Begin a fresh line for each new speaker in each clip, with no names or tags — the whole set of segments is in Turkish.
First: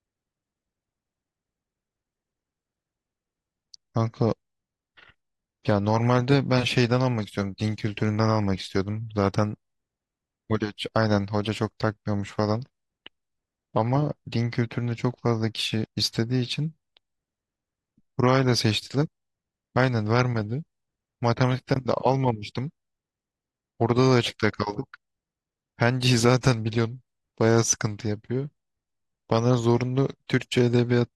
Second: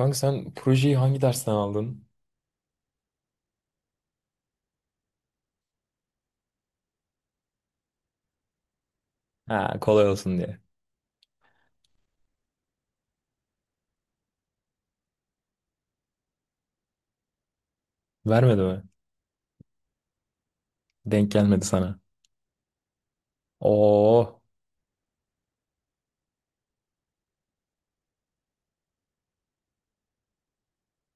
Kanka, sen projeyi hangi dersten aldın?
Kanka ya normalde ben şeyden almak istiyorum. Din kültüründen almak istiyordum. Zaten
Ha, kolay olsun diye.
hoca, aynen hoca çok takmıyormuş falan. Ama din kültüründe çok fazla kişi istediği için burayla
Vermedi mi?
seçtiler. Aynen vermedi.
Denk gelmedi
Matematikten de
sana.
almamıştım. Orada da
Oo.
açıkta kaldık. Penciyi zaten biliyorum. Bayağı sıkıntı yapıyor. Bana zorunlu Türkçe edebiyat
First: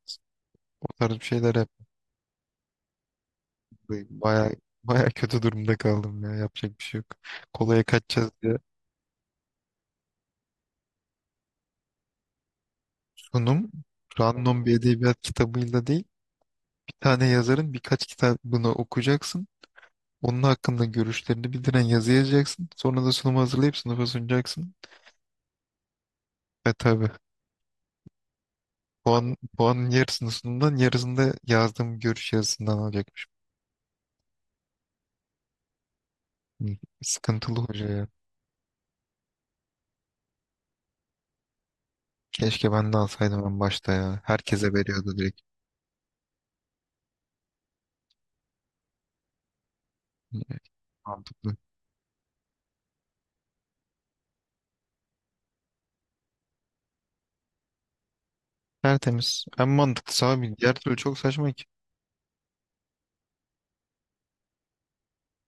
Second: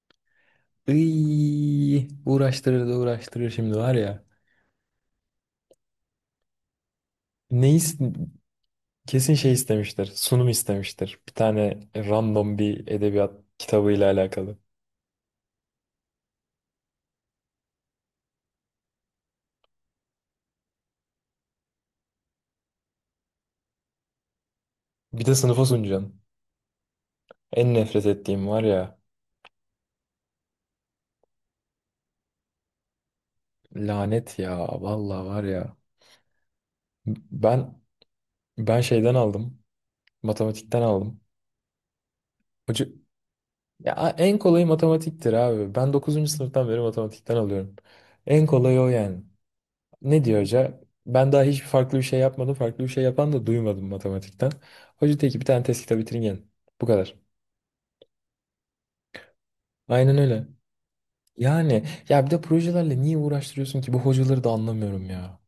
o tarz bir şeyler yaptı.
Iy, uğraştırır da uğraştırır şimdi var ya.
Bayağı bayağı kötü durumda kaldım ya. Yapacak bir şey yok.
Ne
Kolaya
is-
kaçacağız diye.
Kesin şey istemiştir. Sunum istemiştir. Bir tane random bir edebiyat
Sunum
kitabıyla alakalı.
random bir edebiyat kitabıyla değil. Tane yazarın birkaç kitabını okuyacaksın. Onun hakkında görüşlerini bildiren yazı yazacaksın. Sonra da sunumu hazırlayıp sınıfa sunacaksın.
Bir de sınıfa sunacaksın.
Ve tabii
En nefret ettiğim var ya.
puan, puanın yarısını sunumdan yarısını da yazdığım görüş yazısından alacakmış.
Lanet ya. Vallahi var ya.
Hı, sıkıntılı
Ben
hoca ya.
ben şeyden aldım. Matematikten aldım.
Keşke
Hoca
ben de alsaydım en başta
Ya
ya.
en kolayı
Herkese veriyordu
matematiktir
direkt.
abi. Ben dokuzuncu sınıftan beri matematikten alıyorum. En kolayı o yani. Ne
Hı,
diyor hoca? Ben daha
mantıklı.
hiçbir farklı bir şey yapmadım. Farklı bir şey yapan da duymadım matematikten. Hoca diyor ki bir tane test kitabı bitirin gelin. Bu kadar.
Tertemiz. En
Aynen
mantıklısı
öyle.
abi. Diğer türlü çok saçma ki.
Yani ya bir de projelerle niye uğraştırıyorsun ki? Bu hocaları da anlamıyorum ya.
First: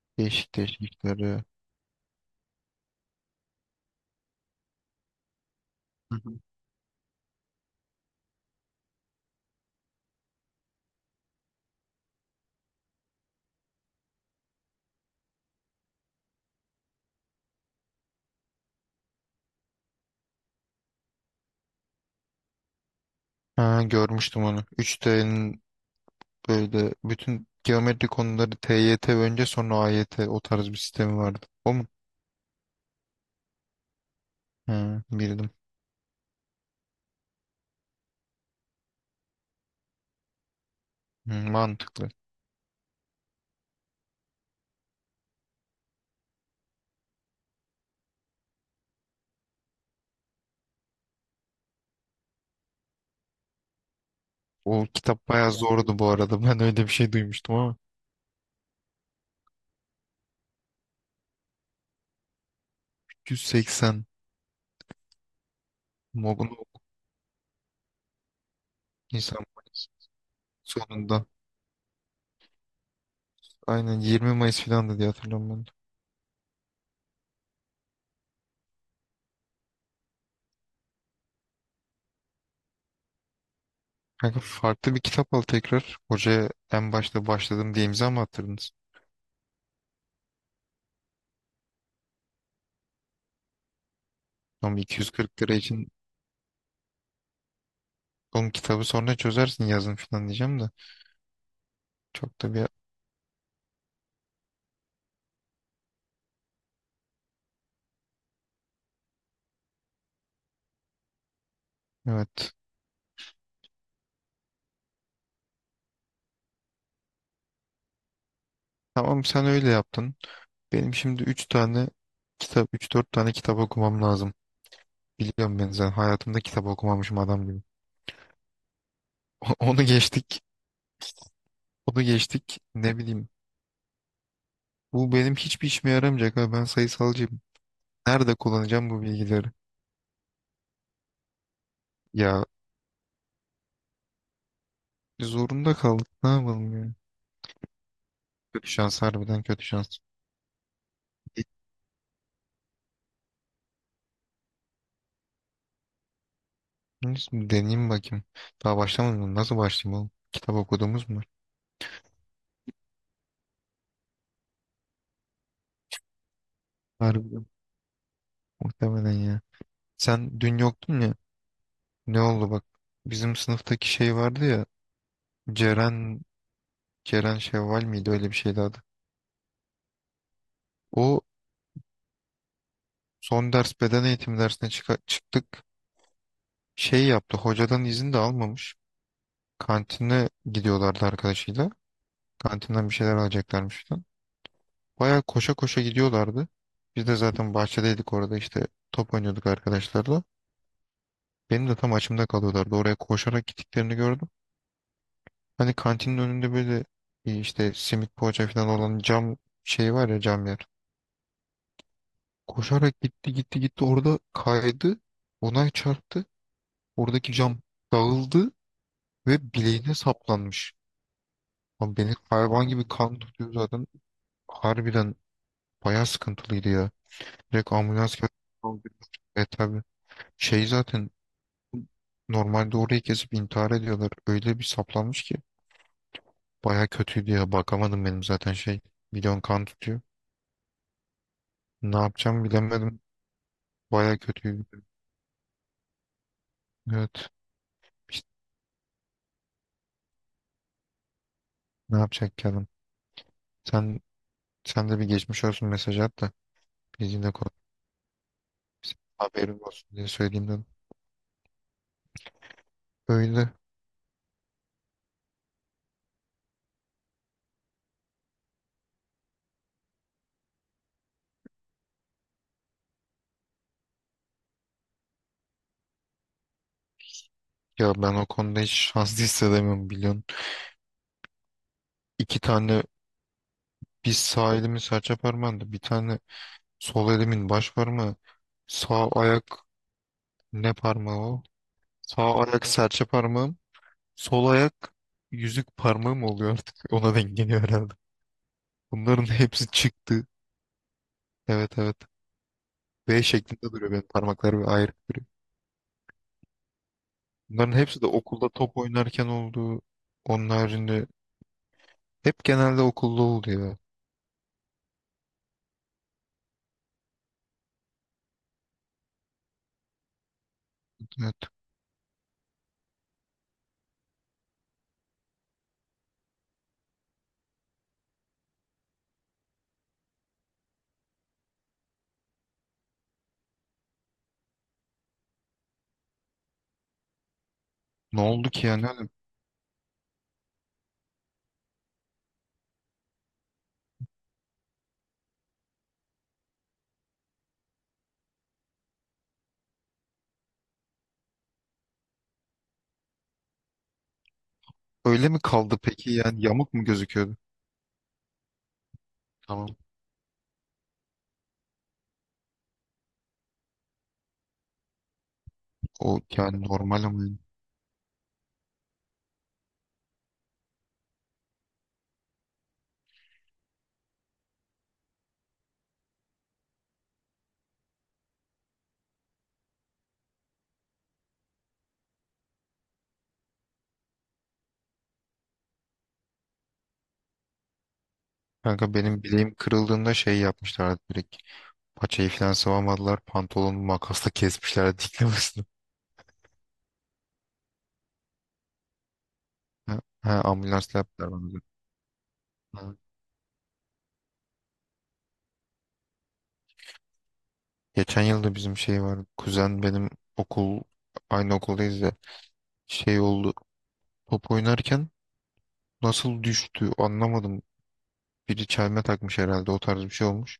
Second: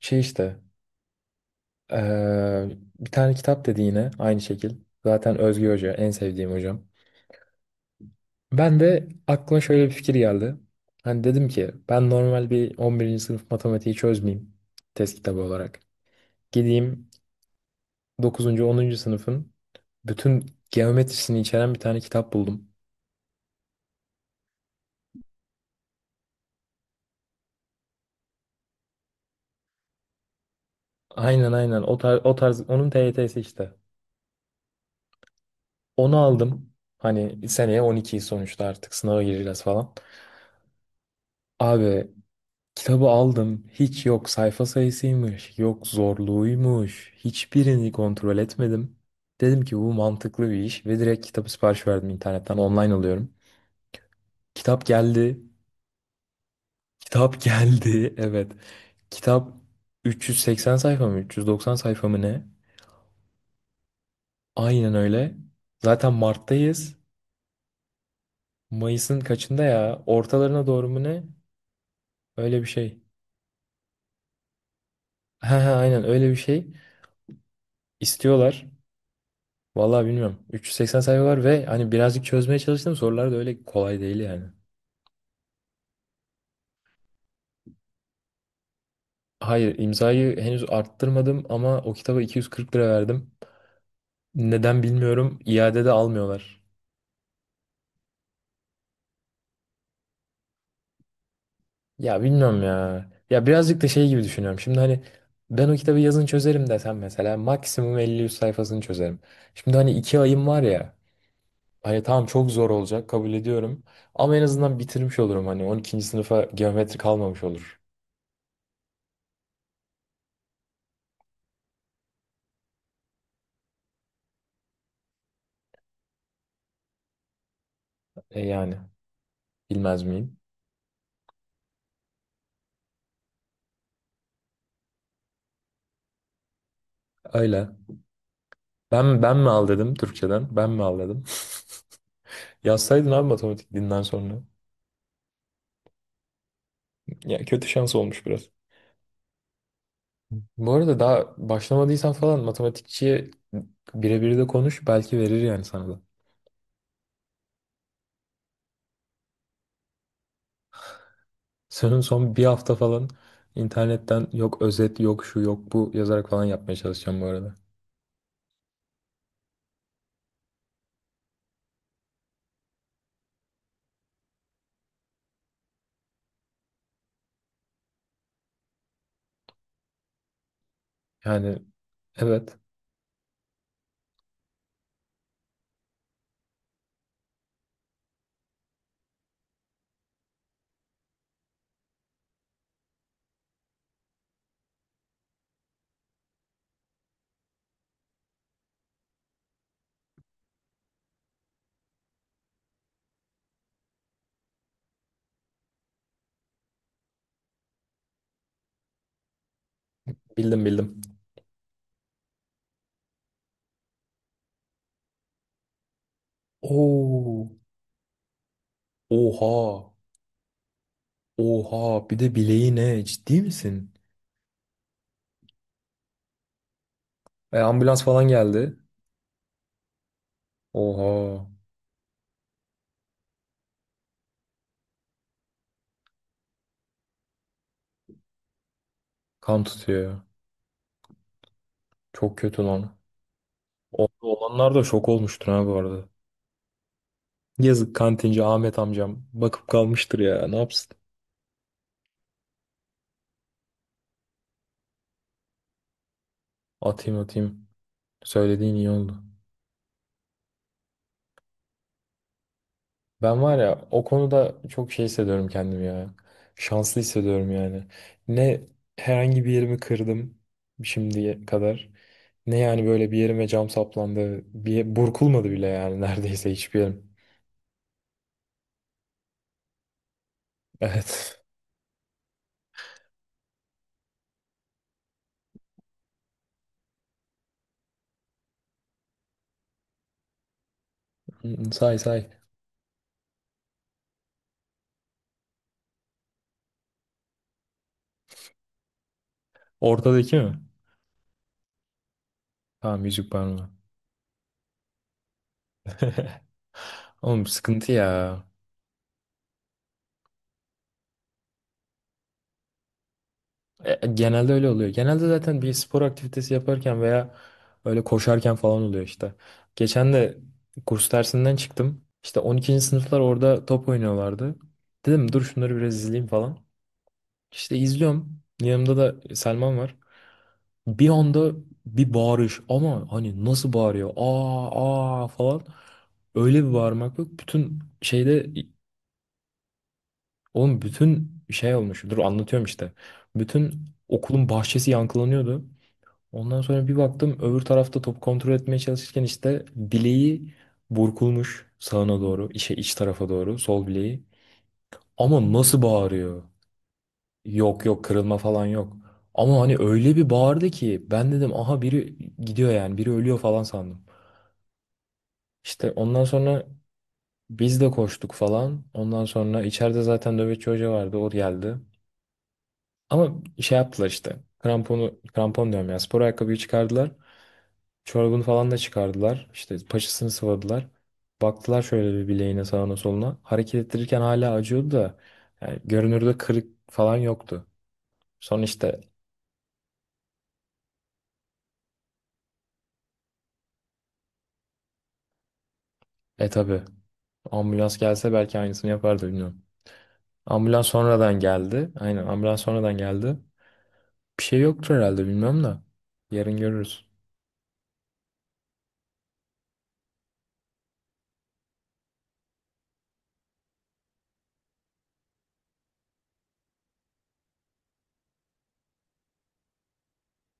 Şey
Değişik
işte
değişik işler ya.
bir tane kitap dedi yine aynı şekil. Zaten Özge Hoca en
Hı hı.
sevdiğim hocam. Ben de aklıma şöyle bir fikir geldi. Hani dedim ki ben normal bir 11. sınıf matematiği çözmeyeyim test kitabı olarak. Gideyim dokuzuncu 10. sınıfın bütün geometrisini içeren bir tane kitap buldum.
Ha, görmüştüm onu. 3D'nin böyle bütün geometri konuları T Y T önce sonra A AYT o tarz bir sistemi vardı.
Aynen
O
aynen
mu?
o tarz onun TYT'si işte.
Hı, bildim.
Onu aldım. Hani seneye 12'yi sonuçta artık sınava gireceğiz falan.
Hı, mantıklı.
Abi, kitabı aldım. Hiç yok sayfa sayısıymış, yok zorluğuymuş. Hiçbirini kontrol etmedim. Dedim ki bu mantıklı bir iş ve direkt kitabı sipariş verdim internetten. Online alıyorum. Kitap
O kitap
geldi.
bayağı ya zordu bu arada. Ben öyle bir şey
Kitap
duymuştum ama
geldi. Evet. Kitap 380 sayfa mı, 390 sayfa mı ne?
180.
Aynen öyle. Zaten
Mogul
Mart'tayız. Mayıs'ın
insan
kaçında
Mayıs
ya? Ortalarına doğru mu ne?
sonunda.
Öyle bir şey.
Aynen 20 Mayıs filandı diye hatırlıyorum
Ha
ben. De.
ha, aynen öyle bir şey. İstiyorlar. Vallahi bilmiyorum. 380 sayfa var ve hani birazcık çözmeye çalıştım. Sorular da öyle kolay değil
Kanka
yani.
farklı bir kitap al tekrar. Hocaya en başta başladım diye imza mı attırdınız?
Hayır, imzayı henüz arttırmadım ama o kitaba 240 lira verdim.
Ama
Neden bilmiyorum.
240 lira
İade
için
de almıyorlar.
onun kitabı sonra çözersin yazın filan diyeceğim de.
Ya
Çok da
bilmiyorum
bir...
ya. Ya birazcık da şey gibi düşünüyorum. Şimdi hani ben o kitabı yazın çözerim desem mesela maksimum 50-100 sayfasını çözerim. Şimdi hani 2 ayım var ya. Hani tamam, çok
Evet.
zor olacak, kabul ediyorum. Ama en azından bitirmiş olurum, hani 12. sınıfa geometri kalmamış olur.
Tamam sen öyle yaptın. Benim şimdi 3 tane kitap, üç dört tane kitap okumam lazım. Biliyorum ben zaten hayatımda kitap okumamışım adam gibi.
E yani,
Onu
bilmez miyim?
geçtik. Onu geçtik. Ne bileyim. Bu benim hiçbir işime yaramayacak abi. Ben sayısalcıyım.
Öyle.
Nerede kullanacağım bu
Ben
bilgileri?
mi al dedim Türkçeden? Ben mi al dedim?
Ya
Yazsaydın abi matematik dinden sonra.
zorunda kaldık. Ne yapalım ya?
Ya kötü şans olmuş biraz.
Kötü şans harbiden kötü şans.
Bu arada daha başlamadıysan falan matematikçiye birebir de konuş, belki verir yani sana da.
Neyse, deneyeyim bakayım. Daha başlamadım. Mı? Nasıl başlayayım oğlum? Kitap okuduğumuz mu var?
Senin son bir hafta falan internetten yok özet yok şu yok bu yazarak falan yapmaya çalışacağım bu
Harbiden.
arada.
Muhtemelen ya. Sen dün yoktun ya. Ne oldu bak. Bizim sınıftaki şey vardı ya. Ceren Ceren Şevval miydi öyle bir şeydi adı. O
Yani evet,
son ders beden eğitimi dersine çıktık. Şey yaptı hocadan izin de almamış. Kantine gidiyorlardı arkadaşıyla. Kantinden bir şeyler alacaklarmış falan. Baya koşa koşa gidiyorlardı. Biz de zaten bahçedeydik orada işte top oynuyorduk arkadaşlarla. Benim de tam açımda kalıyorlardı. Oraya koşarak gittiklerini gördüm. Hani kantinin önünde böyle işte simit poğaça falan olan cam şey var ya cam yer.
bildim bildim.
Koşarak gitti gitti gitti orada kaydı. Ona çarptı. Oradaki
Oo.
cam dağıldı ve
Oha,
bileğine saplanmış. Abi
oha,
beni
bir de
hayvan
bileği,
gibi
ne,
kan
ciddi
tutuyor zaten.
misin?
Harbiden bayağı sıkıntılıydı ya.
E,
Direkt
ambulans
ambulans
falan
geldi.
geldi.
E tabi. Şey zaten
Oha,
normalde orayı kesip intihar ediyorlar. Öyle bir saplanmış ki. Bayağı kötüydü ya. Bakamadım benim zaten şey. Milyon
kan
kan tutuyor.
tutuyor.
Ne
Çok
yapacağımı
kötü lan.
bilemedim.
Orada
Bayağı kötüydü.
olanlar da şok olmuştur ha bu arada.
Evet.
Yazık,
İşte
kantinci Ahmet amcam bakıp kalmıştır ya. Ne yapsın?
ne yapacak ki adam? Sen, sen de bir geçmiş olsun mesaj at da.
Atayım
Bizimle konuş.
atayım. Söylediğin iyi oldu.
Haberin olsun diye söyleyeyim dedim.
Ben
Öyle.
var ya, o konuda çok şey hissediyorum kendimi ya. Şanslı hissediyorum yani. Ne herhangi bir yerimi kırdım şimdiye kadar. Ne yani, böyle bir yerime cam saplandı. Bir burkulmadı bile yani neredeyse hiçbir yerim.
Ya ben o konuda hiç şanslı hissedemiyorum biliyorsun.
Evet.
İki tane bir sağ elimin serçe parmağında bir tane sol elimin baş parmağı. Sağ ayak ne parmağı o?
Say say.
Sağ ayak serçe parmağım. Sol ayak yüzük parmağım oluyor artık. Ona denk geliyor herhalde. Bunların hepsi çıktı.
Ortadaki mi?
Evet evet.
Tamam,
V
yüzük parmağı.
şeklinde duruyor benim parmaklarım ayrı duruyor.
Oğlum
Bunların
sıkıntı
hepsi de
ya.
okulda top oynarken oldu. Onun haricinde hep genelde okulda oldu ya.
E, genelde öyle oluyor. Genelde zaten bir spor aktivitesi yaparken veya öyle koşarken falan oluyor işte. Geçen de kurs
Evet.
dersinden çıktım. İşte 12. sınıflar orada top oynuyorlardı. Dedim dur şunları biraz izleyeyim falan. İşte izliyorum. Yanımda da Selman var. Bir anda bir bağırış, ama hani nasıl bağırıyor? Aa aa falan. Öyle bir bağırmak yok. Bütün
Ne
şeyde,
oldu ki yani?
oğlum bütün şey olmuş. Dur anlatıyorum işte. Bütün okulun bahçesi yankılanıyordu. Ondan sonra bir baktım, öbür tarafta top kontrol etmeye çalışırken işte bileği burkulmuş sağına doğru, işe iç tarafa doğru sol bileği.
Öyle mi
Ama
kaldı
nasıl
peki
bağırıyor?
yani yamuk mu gözüküyordu?
Yok yok, kırılma falan yok. Ama hani
Tamam.
öyle bir bağırdı ki ben dedim aha biri gidiyor yani, biri ölüyor falan sandım. İşte
O
ondan
yani
sonra
normal ama yani.
biz de koştuk falan. Ondan sonra içeride zaten nöbetçi hoca vardı, o geldi. Ama şey yaptılar, işte kramponu, krampon diyorum ya, spor ayakkabıyı çıkardılar. Çorabını falan da çıkardılar. İşte paçasını sıvadılar. Baktılar şöyle bir bileğine, sağına soluna. Hareket ettirirken hala acıyordu da yani görünürde kırık falan yoktu. Sonra
Kanka
işte,
benim bileğim kırıldığında şey yapmışlardı direkt. Paçayı falan sıvamadılar. Pantolonumu makasla kesmişlerdi diklemesine.
e tabi, ambulans gelse belki aynısını yapardı bilmiyorum.
Ha, ha
Ambulans
ambulansla yaptılar
sonradan
bana. Da.
geldi. Aynen, ambulans
Ha.
sonradan geldi. Bir şey yoktur herhalde, bilmiyorum da. Yarın görürüz.
Geçen yılda bizim şey var kuzen benim okul aynı okuldayız ya. Şey oldu. Top oynarken nasıl düştü anlamadım. Biri çelme takmış herhalde o tarz bir şey olmuş.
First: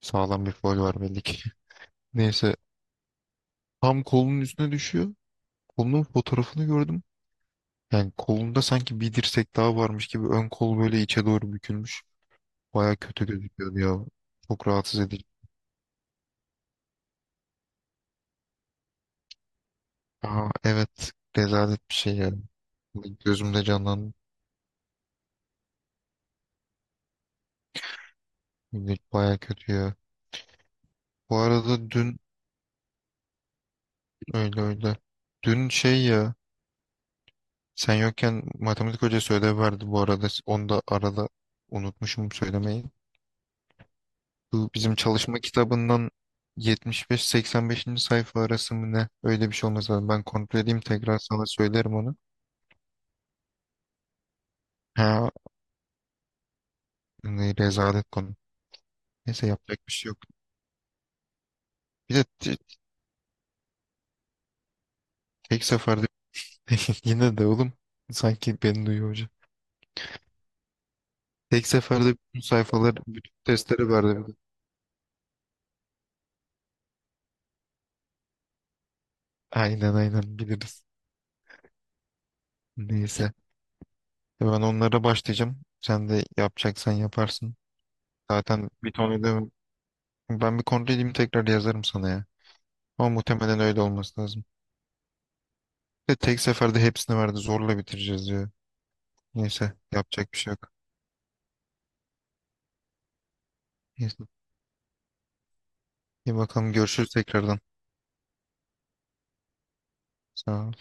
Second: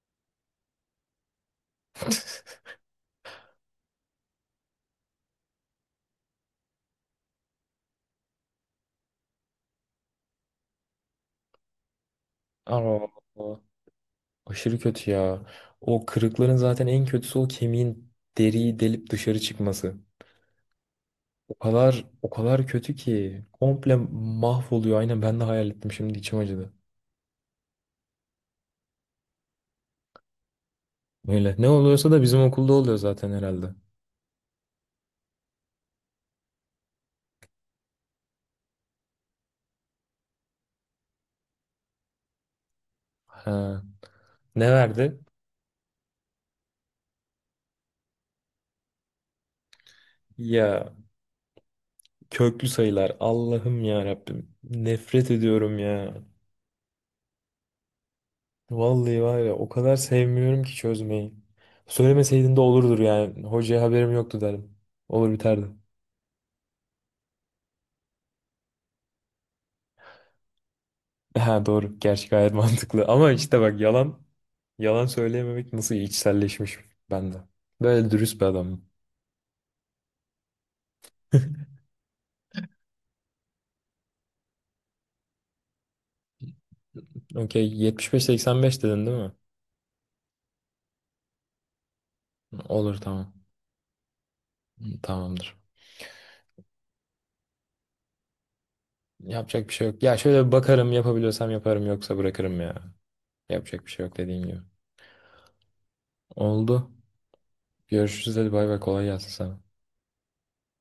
Sağlam bir faul var belli ki. Neyse tam kolunun üstüne düşüyor. Kolunun fotoğrafını gördüm. Yani kolunda sanki bir dirsek daha varmış gibi ön kol böyle içe doğru bükülmüş. Baya
Aa,
kötü gözüküyordu ya. Çok
aşırı
rahatsız
kötü
edici.
ya. O kırıkların zaten en kötüsü, o kemiğin deriyi delip dışarı çıkması.
Aa evet.
O
Rezalet bir
kadar
şey
o
yani.
kadar kötü ki,
Gözümde
komple
canlandı.
mahvoluyor. Aynen, ben de hayal ettim şimdi, içim acıdı.
Baya kötü ya. Bu
Öyle. Ne
arada
oluyorsa
dün
da bizim okulda oluyor zaten herhalde.
öyle öyle. Dün şey ya. Sen yokken matematik hocası ödev verdi bu arada. Onu da arada unutmuşum söylemeyi.
Ha. Ne
Bu bizim
verdi?
çalışma kitabından 75-85. Sayfa arası mı ne? Öyle bir şey olmaz lazım. Ben kontrol edeyim
Ya,
tekrar sana söylerim onu.
köklü sayılar. Allah'ım ya Rabbim. Nefret
Ha,
ediyorum ya.
ne rezalet konu.
Vallahi var
Neyse
ya, o
yapacak bir
kadar
şey yok.
sevmiyorum ki çözmeyi.
Bir de
Söylemeseydin de olurdur yani. Hocaya haberim yoktu derim. Olur
tek
biterdi.
seferde yine de oğlum sanki beni duyuyor hoca.
Ha,
Tek
doğru.
seferde
Gerçi
bütün
gayet
sayfalar,
mantıklı. Ama
bütün
işte bak,
testleri verdi.
yalan
Bir de.
yalan söyleyememek nasıl içselleşmiş bende. Böyle dürüst bir adam.
Aynen aynen biliriz. Neyse. Ben onlara başlayacağım. Sen de yapacaksan yaparsın.
Okey,
Zaten
75-85
bir
dedin
ton
değil mi?
ödevim. Ben bir kontrol edeyim tekrar yazarım sana ya.
Olur,
Ama
tamam.
muhtemelen öyle olması lazım.
Tamamdır.
Ve tek seferde hepsini verdi. Zorla bitireceğiz diyor.
Yapacak bir
Neyse
şey yok. Ya
yapacak bir
şöyle
şey
bir
yok.
bakarım, yapabiliyorsam yaparım, yoksa bırakırım ya. Yapacak bir şey yok,
Neyse.
dediğin gibi.
İyi bakalım
Oldu.
görüşürüz tekrardan.
Görüşürüz, hadi bay bay, kolay gelsin sana.
Sağ ol.